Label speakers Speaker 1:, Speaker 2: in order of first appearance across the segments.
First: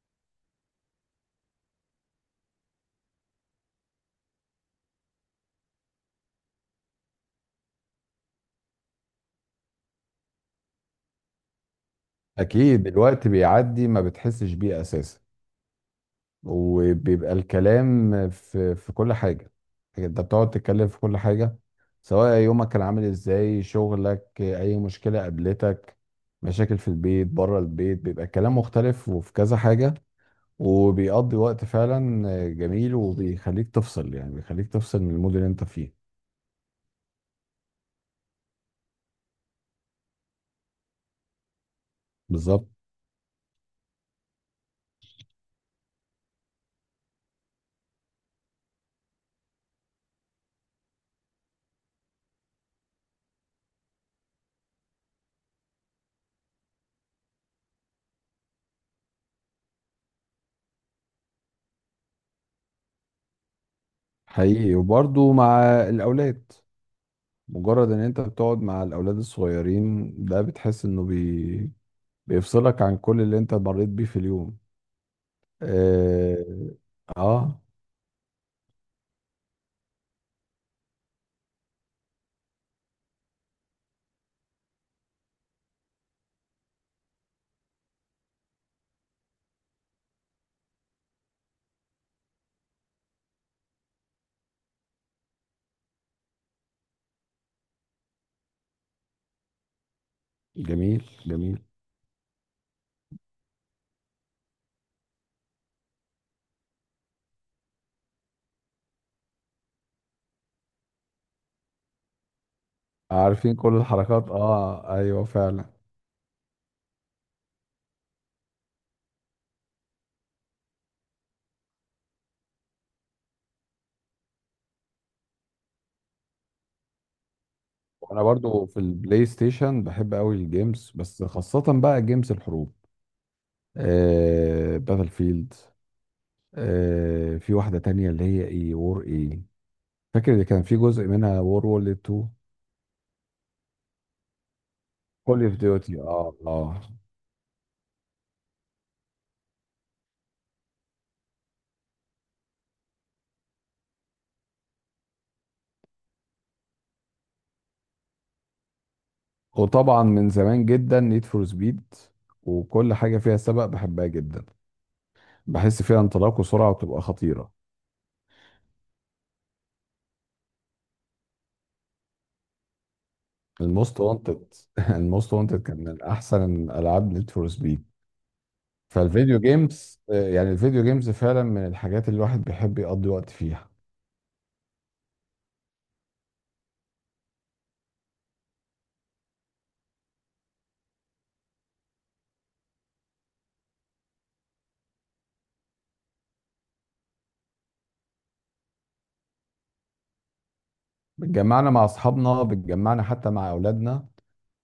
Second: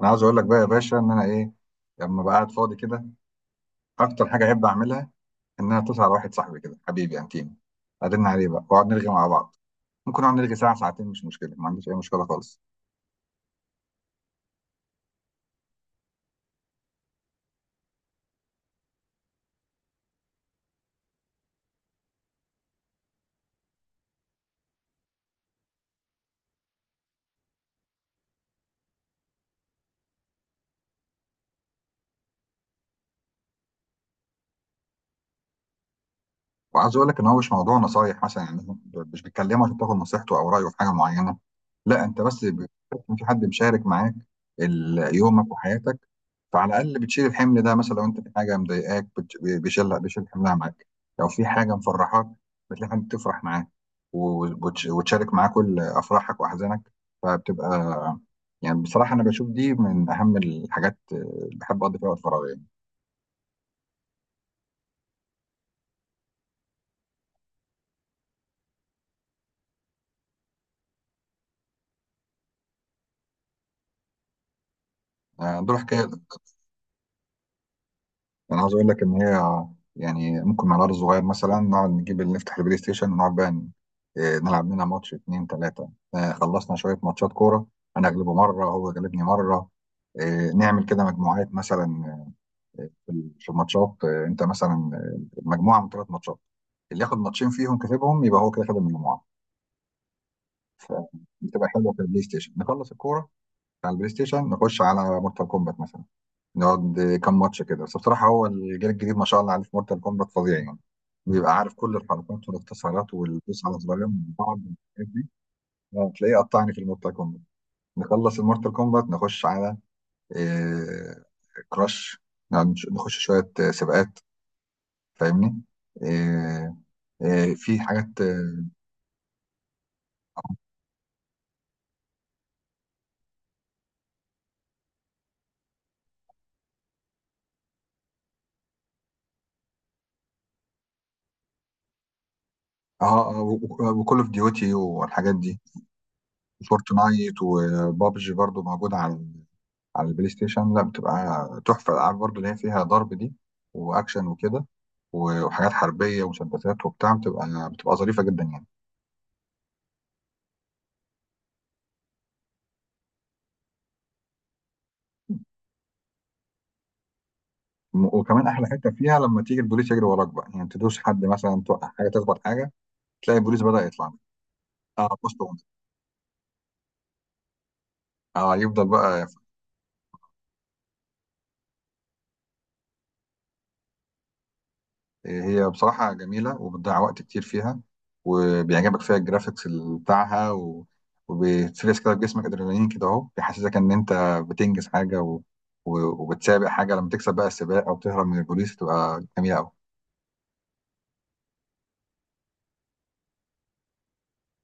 Speaker 1: انا عاوز اقول لك بقى يا باشا ان انا ايه. لما بقى قاعد فاضي كده، اكتر حاجه احب اعملها ان انا اتصل على واحد صاحبي كده، حبيبي انتيم، ارن عليه بقى واقعد نرغي مع بعض. ممكن نقعد نرغي ساعه ساعتين، مش مشكله، ما عنديش اي مشكله خالص.
Speaker 2: اكيد الوقت بيعدي ما بتحسش بيه اساسا. وبيبقى الكلام في كل حاجه، يعني انت بتقعد تتكلم في كل حاجه، سواء يومك كان عامل ازاي، شغلك، اي مشكله قابلتك، مشاكل في البيت، بره البيت، بيبقى الكلام مختلف وفي كذا حاجه. وبيقضي وقت فعلا جميل، وبيخليك تفصل، يعني بيخليك تفصل من المود اللي انت فيه.
Speaker 1: وعايز اقول لك ان هو مش موضوع نصايح مثلا يعني. مش بتكلمه عشان تاخد نصيحته او رايه في حاجه معينه. لا، انت بس
Speaker 2: بالظبط.
Speaker 1: بتحس ان في حد مشارك معاك يومك وحياتك. فعلى الاقل بتشيل الحمل ده، مثلا لو انت في حاجه مضايقاك، بيشيلها، بيشيل حملها معاك. لو في حاجه مفرحاك، بتلاقي حد تفرح معاه وتشارك معاه كل افراحك واحزانك. فبتبقى يعني بصراحه انا بشوف دي من اهم الحاجات اللي بحب اقضي فيها وقت فراغي يعني.
Speaker 2: حقيقي، وبرضه مع الاولاد. مجرد ان انت بتقعد مع الاولاد الصغيرين ده بتحس انه بيفصلك عن كل اللي انت مريت بيه في اليوم.
Speaker 1: دول حكايه.
Speaker 2: اه، آه.
Speaker 1: انا عاوز اقول لك ان هي يعني ممكن مع العيال الصغير مثلا نقعد نجيب اللي نفتح البلاي ستيشن ونقعد بقى إيه، نلعب لنا ماتش اتنين تلاته. خلصنا شويه ماتشات كوره، انا اغلبه مره هو غلبني مره. إيه، نعمل كده مجموعات مثلا. في الماتشات انت مثلا مجموعه من ثلاث ماتشات، اللي ياخد ماتشين فيهم كسبهم يبقى هو كده خد المجموعه.
Speaker 2: جميل جميل.
Speaker 1: فبتبقى حلوه. في البلاي ستيشن نخلص الكوره، على البلاي ستيشن نخش على مورتال كومبات مثلا، نقعد كام ماتش كده. بس بصراحة هو الجيل الجديد ما شاء الله عليه في مورتال كومبات فظيع يعني، بيبقى عارف كل الحركات والاختصارات
Speaker 2: عارفين
Speaker 1: والدوس
Speaker 2: كل
Speaker 1: على زرارين
Speaker 2: الحركات،
Speaker 1: من بعض
Speaker 2: اه
Speaker 1: والحاجات
Speaker 2: ايوه
Speaker 1: دي.
Speaker 2: فعلا.
Speaker 1: تلاقيه قطعني في المورتال كومبات. نخلص المورتال كومبات نخش على إيه، كراش. نقعد نخش شوية سباقات، فاهمني. إيه إيه، في حاجات.
Speaker 2: وانا برضو في البلاي ستيشن بحب قوي الجيمز، بس خاصة بقى جيمز الحروب. آه، باتل فيلد. آه في واحدة تانية اللي هي ايه، وور ايه، فاكر اللي كان في جزء منها، وور وورلد 2.
Speaker 1: اه، وكول اوف ديوتي والحاجات
Speaker 2: كول اوف
Speaker 1: دي.
Speaker 2: ديوتي، اه اه.
Speaker 1: فورتنايت وبابجي برضو موجودة على البلاي ستيشن. لا بتبقى تحفة، الألعاب برضه اللي هي فيها ضرب دي وأكشن وكده وحاجات حربية ومسدسات وبتاع، بتبقى ظريفة جدا يعني.
Speaker 2: وطبعا من زمان جدا نيد فور سبيد، وكل حاجه فيها سباق بحبها جدا، بحس فيها انطلاق وسرعه وبتبقى خطيره.
Speaker 1: وكمان أحلى حتة فيها لما تيجي البوليس يجري وراك بقى، يعني تدوس حد مثلا، توقع حاجة، تخبط حاجة، تلاقي البوليس بدأ
Speaker 2: الموست
Speaker 1: يطلع لك.
Speaker 2: وانتد
Speaker 1: اه
Speaker 2: الموست
Speaker 1: بوست.
Speaker 2: وانتد كان من احسن العاب نيد فور سبيد.
Speaker 1: اه يفضل بقى.
Speaker 2: فالفيديو جيمز، يعني الفيديو جيمز فعلا من الحاجات اللي الواحد بيحب يقضي وقت فيها.
Speaker 1: هي بصراحة جميلة وبتضيع وقت كتير فيها، وبيعجبك فيها الجرافيكس بتاعها، و... وبتفرز كده في جسمك ادرينالين كده اهو، بيحسسك ان انت بتنجز حاجة، و... و... وبتسابق حاجة، لما تكسب بقى السباق او تهرب من البوليس تبقى جميلة قوي.
Speaker 2: بتجمعنا مع اصحابنا، بتجمعنا حتى مع اولادنا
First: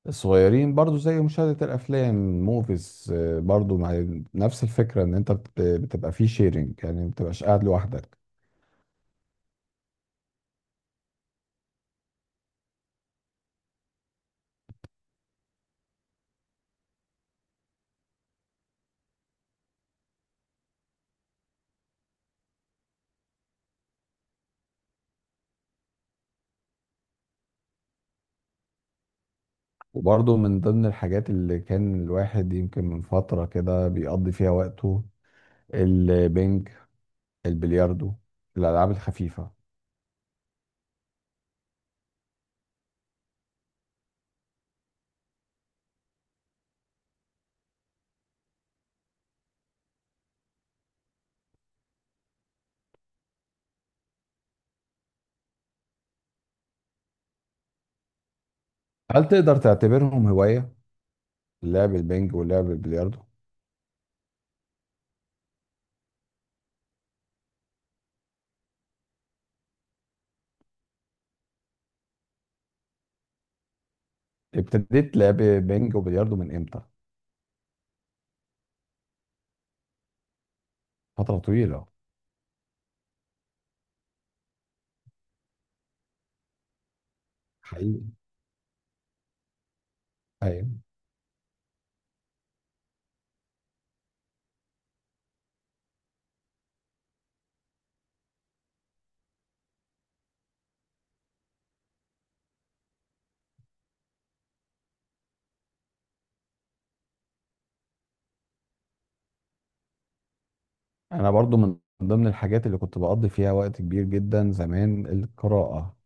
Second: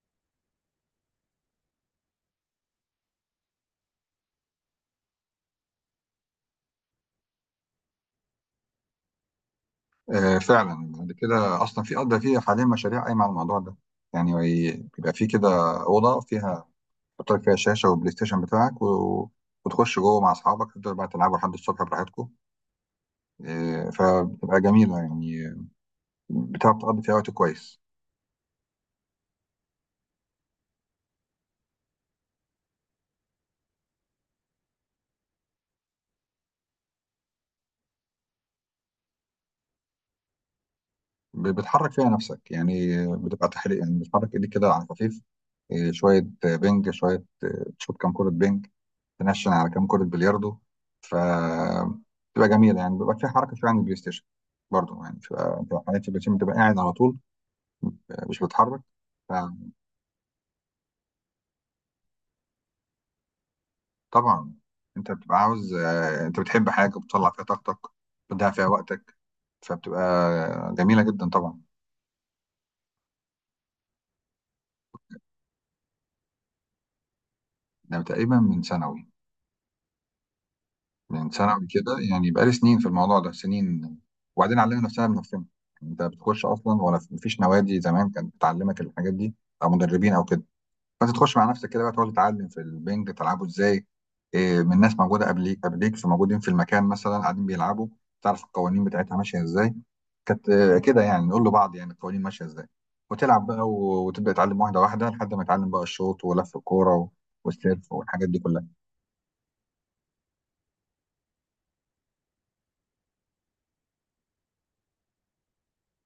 Speaker 2: الصغيرين، برضو زي مشاهده الافلام، موفيز، برضو مع نفس الفكره ان انت بتبقى فيه شيرنج، يعني ما بتبقاش قاعد لوحدك.
Speaker 1: آه فعلا، بعد كده اصلا في قضى فيها حاليا مشاريع قايمة على الموضوع ده يعني، بيبقى في كده أوضة فيها تحط لك فيها شاشة والبلاي ستيشن بتاعك، و... وتخش جوه مع اصحابك تفضلوا بقى تلعبوا لحد الصبح براحتكم. فبتبقى جميلة يعني، بتعرف تقضي فيها وقت كويس.
Speaker 2: وبرضه من ضمن الحاجات اللي كان الواحد يمكن من فترة كده بيقضي فيها وقته، البنج، البلياردو، الألعاب الخفيفة.
Speaker 1: بتحرك فيها نفسك يعني، بتبقى تحريك يعني بتحرك ايديك كده على خفيف. إيه، شوية بينج، شوية إيه، تشوط كام كرة بينج، تنشن على كام كرة بلياردو. ف بتبقى جميلة يعني، بيبقى فيها حركة شوية عن البلاي ستيشن. برضه يعني بتبقى حاجات في البلاي ستيشن بتبقى قاعد على طول، مش بتتحرك.
Speaker 2: هل تقدر تعتبرهم هواية، لعب البنج ولعب البلياردو؟
Speaker 1: فطبعا انت بتبقى عاوز انت بتحب حاجة بتطلع فيها طاقتك، بتضيع فيها وقتك، فبتبقى جميلة جدا طبعا.
Speaker 2: ابتديت لعب بنج وبلياردو من امتى؟
Speaker 1: ده تقريبا من سنة، من
Speaker 2: فترة
Speaker 1: ثانوي
Speaker 2: طويلة.
Speaker 1: كده يعني، بقالي سنين في الموضوع ده، سنين. وبعدين علمنا نفسنا بنفسنا. انت بتخش اصلا، ولا مفيش نوادي
Speaker 2: حقيقي.
Speaker 1: زمان كانت بتعلمك الحاجات دي او مدربين او كده.
Speaker 2: أيوة.
Speaker 1: فانت تخش مع نفسك كده بقى، تقعد تتعلم في البنج تلعبه ازاي. إيه، من ناس موجوده قبليك فموجودين في المكان مثلا قاعدين بيلعبوا، تعرف القوانين بتاعتها ماشيه ازاي. كانت كده يعني، نقول لبعض يعني القوانين ماشيه ازاي، وتلعب بقى وتبدا تتعلم واحده واحده لحد ما تتعلم بقى الشوط ولف الكوره والسيرف والحاجات دي كلها.
Speaker 2: أنا برضو من ضمن الحاجات اللي كنت بقضي فيها وقت كبير جدا زمان، القراءة.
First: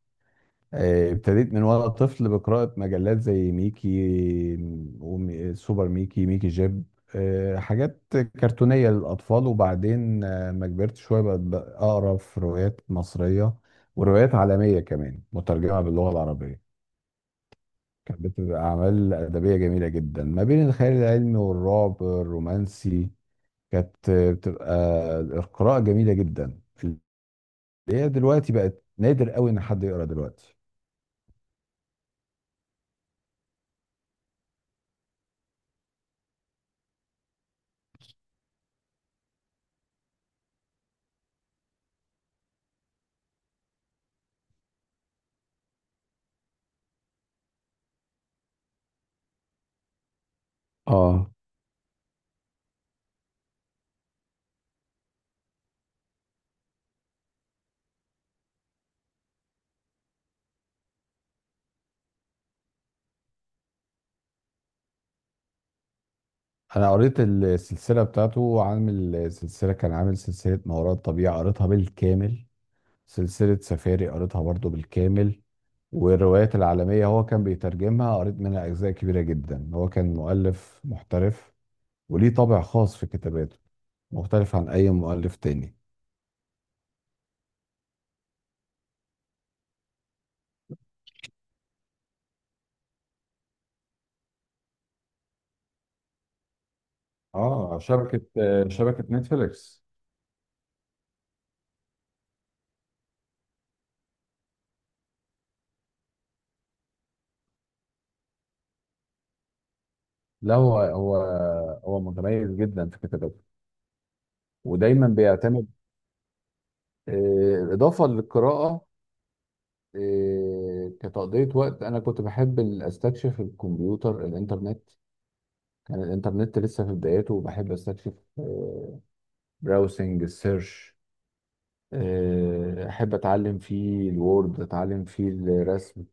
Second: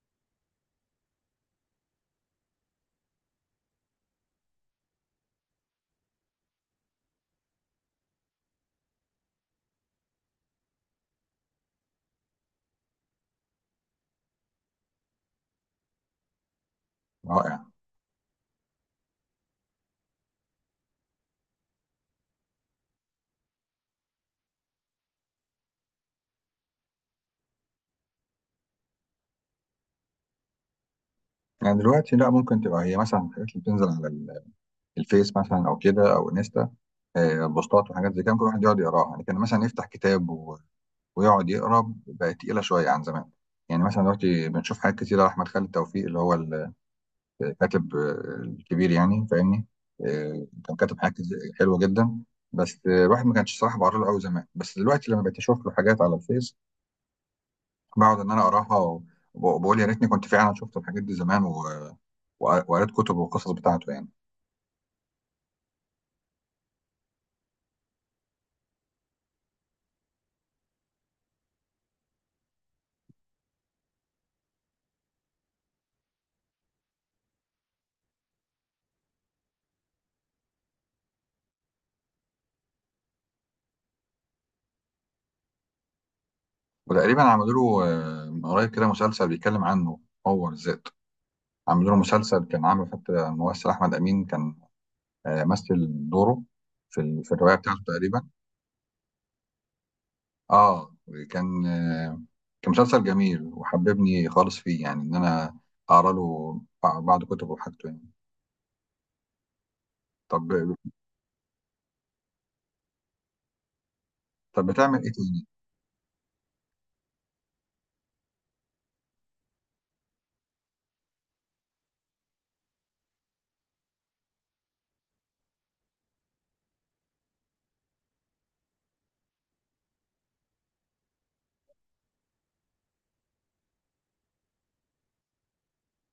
Speaker 2: ابتديت من وانا طفل بقراءة مجلات زي ميكي، سوبر ميكي، ميكي جيب، حاجات كرتونية للأطفال. وبعدين ما كبرت شوية بقت أقرأ في روايات مصرية وروايات عالمية كمان مترجمة باللغة العربية. كانت بتبقى أعمال أدبية جميلة جدا، ما بين الخيال العلمي والرعب الرومانسي. كانت بتبقى القراءة جميلة جدا، اللي هي دلوقتي بقت نادر قوي إن حد يقرأ دلوقتي.
Speaker 1: يعني دلوقتي لا، ممكن تبقى هي مثلا الحاجات اللي بتنزل على الفيس مثلا او كده او انستا، بوستات وحاجات زي كده ممكن الواحد يقعد يقراها. يعني كان مثلا يفتح كتاب ويقعد يقرا، بقت تقيله شويه عن زمان. يعني مثلا دلوقتي بنشوف حاجات كتيره، احمد خالد توفيق اللي هو الكاتب الكبير يعني، فاهمني. كان كاتب حاجات
Speaker 2: اه.
Speaker 1: حلوه جدا. بس الواحد ما كانش صراحه بقرا له قوي زمان، بس دلوقتي لما بقيت اشوف له حاجات على الفيس، بقعد ان انا اقراها، وبقول يا ريتني كنت فعلا شفت الحاجات دي زمان، وقريت كتب وقصص بتاعته يعني.
Speaker 2: انا قريت السلسله بتاعته، عامل سلسله، كان عامل سلسله ما وراء الطبيعه قريتها بالكامل، سلسله سفاري قريتها برضو بالكامل. والروايات العالميه هو كان بيترجمها، قريت منها اجزاء كبيره جدا. هو كان مؤلف محترف وليه طابع خاص في كتاباته، مختلف عن اي مؤلف تاني.
Speaker 1: وتقريبا عملوا له من قريب كده مسلسل بيتكلم عنه هو بالذات، عملوا له مسلسل كان عامل، حتى الممثل احمد امين كان مثل دوره في الروايه
Speaker 2: اه
Speaker 1: بتاعته
Speaker 2: شبكة،
Speaker 1: تقريبا.
Speaker 2: شبكة نتفليكس.
Speaker 1: اه. كان آه، كان مسلسل جميل، وحببني خالص فيه يعني، ان انا اقرا له بعض كتبه وحاجته يعني. طب.
Speaker 2: لا هو هو متميز جدا في كتاباته،
Speaker 1: طب بتعمل
Speaker 2: ودايما
Speaker 1: ايه تاني؟
Speaker 2: بيعتمد. اضافه للقراءه، إيه، كتقضية وقت، أنا كنت بحب أستكشف الكمبيوتر، الإنترنت. كان الإنترنت لسه في بدايته وبحب أستكشف، براوسنج، السيرش. أحب أتعلم فيه الوورد، أتعلم فيه الرسم.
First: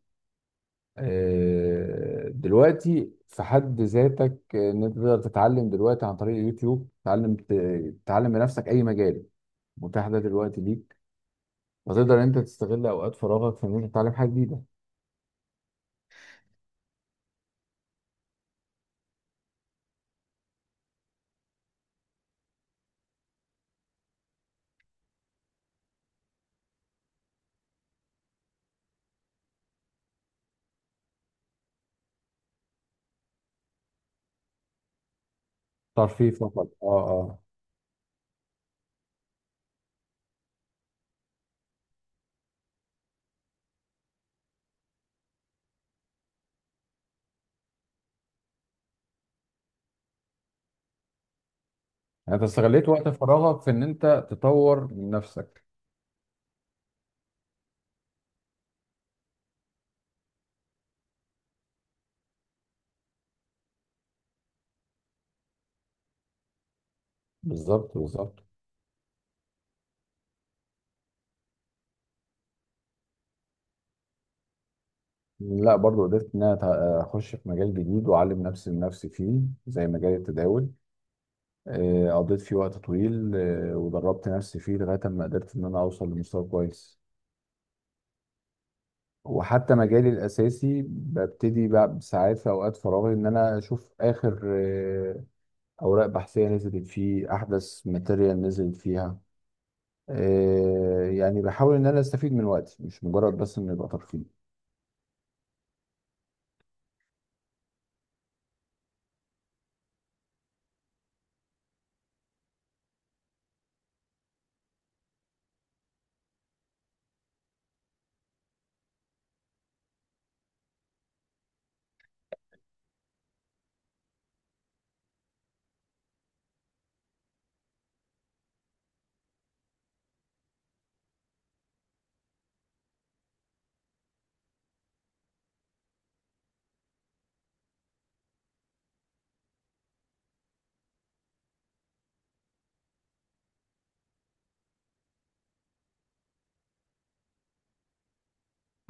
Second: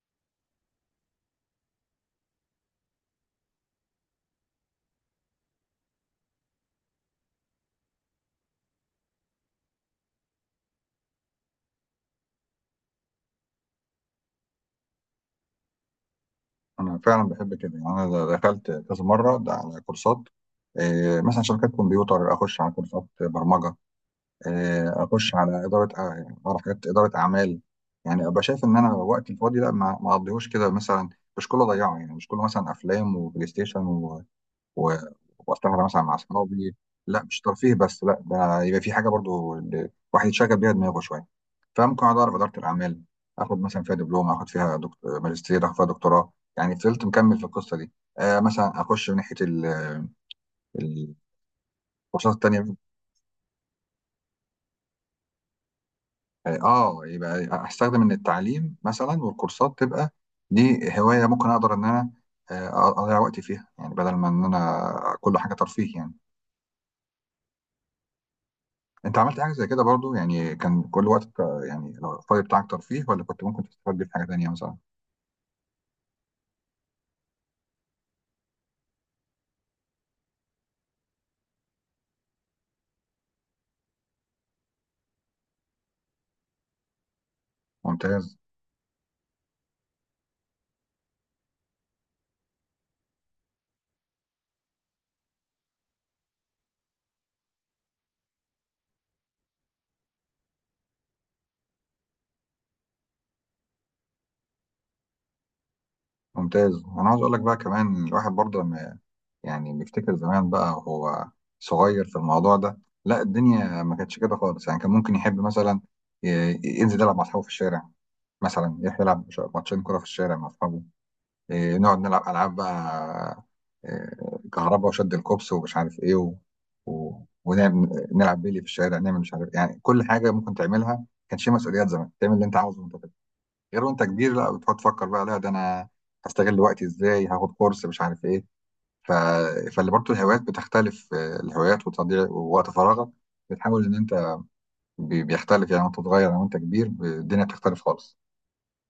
Speaker 2: دلوقتي في حد ذاتك، إن أنت تقدر تتعلم دلوقتي عن طريق اليوتيوب، تتعلم تتعلم بنفسك أي مجال متاح ده دلوقتي ليك. وتقدر إن أنت تستغل أوقات فراغك في إن أنت تتعلم حاجة جديدة.
Speaker 1: انا فعلا بحب كده يعني، انا دخلت كذا مره ده على كورسات مثلا شبكات كمبيوتر، اخش على كورسات برمجه اخش على اداره على حاجات اداره اعمال. يعني ابقى شايف ان انا وقتي الفاضي لا، ما اقضيهوش كده مثلا، مش كله ضيعه يعني، مش كله مثلا افلام وبلاي ستيشن، و... و... واستمتع مثلا مع
Speaker 2: ترفيه فقط،
Speaker 1: اصحابي.
Speaker 2: اه
Speaker 1: لا،
Speaker 2: آه.
Speaker 1: مش ترفيه بس، لا ده يبقى في حاجه برضو الواحد يتشغل بيها دماغه شويه. فممكن اقعد اعرف اداره الاعمال، اخد مثلا فيها دبلوم، اخد فيها ماجستير، اخد فيها دكتوراه، يعني فضلت مكمل في القصه دي. آه مثلا اخش من ناحيه الكورسات
Speaker 2: يعني انت
Speaker 1: التانيه.
Speaker 2: استغليت وقت فراغك في ان انت تطور من نفسك.
Speaker 1: يعني اه يبقى استخدم ان التعليم مثلا والكورسات تبقى دي هوايه، ممكن اقدر ان انا اضيع وقتي فيها، يعني بدل ما ان انا كل حاجه ترفيه يعني.
Speaker 2: بالظبط بالظبط.
Speaker 1: انت عملت حاجه زي كده برضو يعني، كان كل وقتك يعني لو الفاضي بتاعك ترفيه، ولا كنت ممكن تستفاد بيه في حاجه تانيه مثلا؟
Speaker 2: لا برضو قدرت ان انا اخش في مجال جديد، واعلم نفسي من نفسي فيه، زي مجال التداول. قضيت فيه وقت طويل، ودربت نفسي فيه لغايه ما قدرت ان انا اوصل لمستوى كويس.
Speaker 1: ممتاز.
Speaker 2: وحتى مجالي الاساسي ببتدي بقى ساعات في اوقات فراغي ان انا اشوف اخر اوراق بحثيه نزلت فيه، احدث ماتيريال نزلت فيها. يعني بحاول ان انا استفيد من وقتي، مش مجرد بس انه يبقى ترفيه.
Speaker 1: ممتاز، انا عاوز اقول لك بقى كمان الواحد برضه لما يعني بيفتكر زمان بقى وهو صغير في الموضوع ده، لا الدنيا ما كانتش كده خالص يعني. كان ممكن يحب مثلا ينزل يلعب مع اصحابه في الشارع، مثلا يروح يلعب ماتشين كرة في الشارع مع أصحابه. إيه، نقعد نلعب ألعاب بقى، إيه، كهرباء وشد الكوبس ومش عارف إيه، و... و... ونلعب بيلي في الشارع، نعمل مش عارف يعني كل حاجة ممكن تعملها. ما كانش فيه مسؤوليات زمان، تعمل اللي أنت عاوزه وأنت طفل، غير وأنت كبير لا، بتقعد تفكر بقى لا ده أنا هستغل وقتي إزاي، هاخد كورس مش عارف إيه. ف... فاللي برضه الهوايات بتختلف الهوايات وتضييع ووقت فراغك، بتحاول إن أنت بيختلف يعني، وأنت صغير أو وأنت كبير الدنيا بتختلف خالص.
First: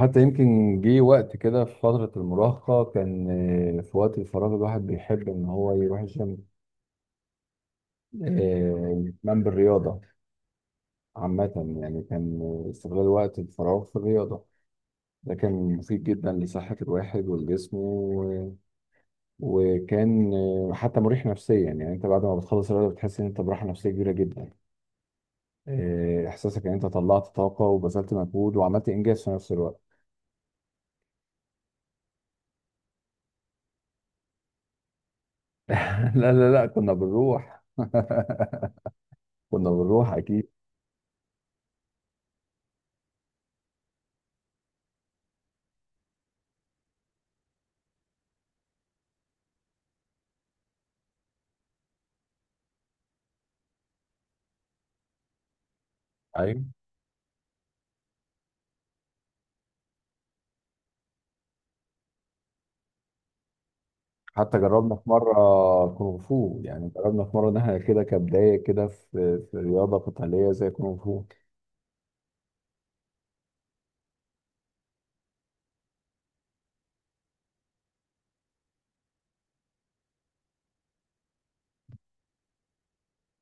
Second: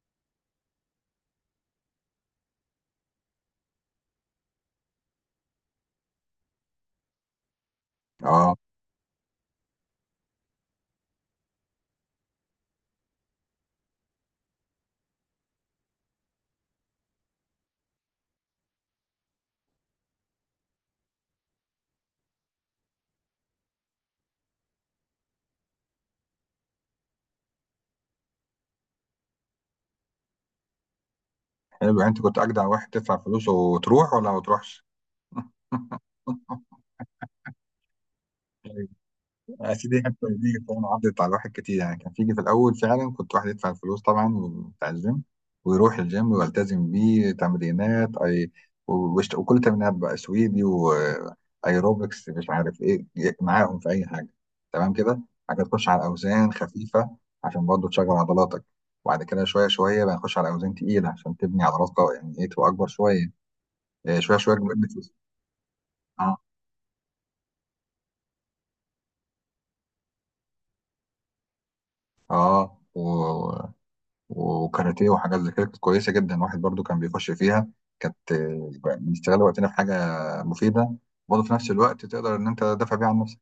Speaker 2: حتى يمكن جه وقت كده في فترة المراهقة، كان في وقت الفراغ الواحد بيحب ان هو يروح الجيم.
Speaker 1: اه
Speaker 2: يهتم بالرياضة عامة. يعني كان استغلال وقت الفراغ في الرياضة ده كان مفيد جدا لصحة الواحد والجسم، و- وكان حتى مريح نفسيا. يعني انت بعد ما بتخلص الرياضة بتحس ان انت براحة نفسية كبيرة جدا. احساسك ان انت طلعت طاقة وبذلت مجهود وعملت انجاز في نفس الوقت.
Speaker 1: حلو، انت كنت اجدع واحد تدفع فلوس وتروح، ولا ما تروحش؟
Speaker 2: لا لا لا، كنا بنروح
Speaker 1: طيب.
Speaker 2: كنا
Speaker 1: يا سيدي
Speaker 2: بنروح
Speaker 1: حتى
Speaker 2: اكيد.
Speaker 1: دي كمان عدت على الواحد كتير يعني، كان فيجي في الاول فعلا كنت واحد يدفع الفلوس طبعا بتاع الجيم، ويروح الجيم ويلتزم بيه تمرينات اي، وكل تمرينات بقى سويدي، وايروبكس مش عارف ايه إيه، معاهم في اي حاجه. تمام كده، حاجه تخش على اوزان
Speaker 2: ايوه.
Speaker 1: خفيفه عشان برضه تشغل عضلاتك، وبعد كده شويه شويه بقى نخش على اوزان تقيله عشان تبني عضلات قويه، يعني ايه تبقى اكبر شويه، إيه، شويه شويه
Speaker 2: حتى
Speaker 1: بنبني.
Speaker 2: جربنا في مره كونغ فو، يعني جربنا في مره ان احنا كده كبدايه كده في في رياضه قتاليه زي كونغ فو.
Speaker 1: اه، و... وكاراتيه وحاجات زي كده كانت كويسه جدا، الواحد برضو كان بيخش فيها، كانت بنشتغل وقتنا في حاجه مفيده، برضه في نفس الوقت تقدر ان انت تدافع بيها عن نفسك.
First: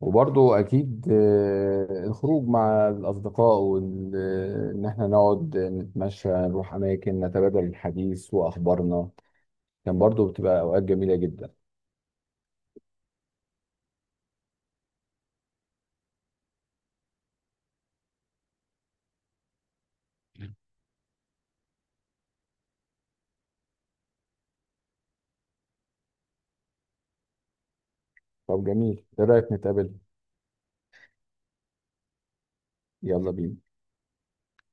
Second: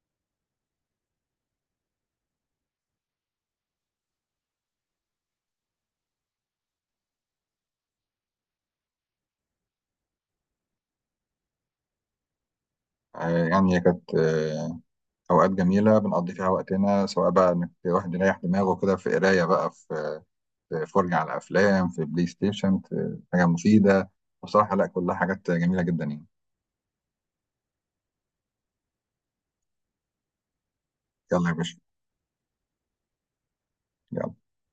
Speaker 2: وبرضه اكيد الخروج مع الاصدقاء وان احنا نقعد نتمشى، نروح اماكن، نتبادل الحديث واخبارنا، كان برضه بتبقى اوقات جميله جدا.
Speaker 1: يعني هي كانت اوقات جميله بنقضي فيها وقتنا، سواء بقى انك الواحد يريح دماغه كده في قرايه بقى، في فرجه على افلام، في بلاي ستيشن، في حاجه مفيده. بصراحه لا كلها حاجات جميله جدا يعني.
Speaker 2: طب جميل، ايه رايك نتقابل؟
Speaker 1: يلا يا باشا.
Speaker 2: يلا بينا.
Speaker 1: يلا.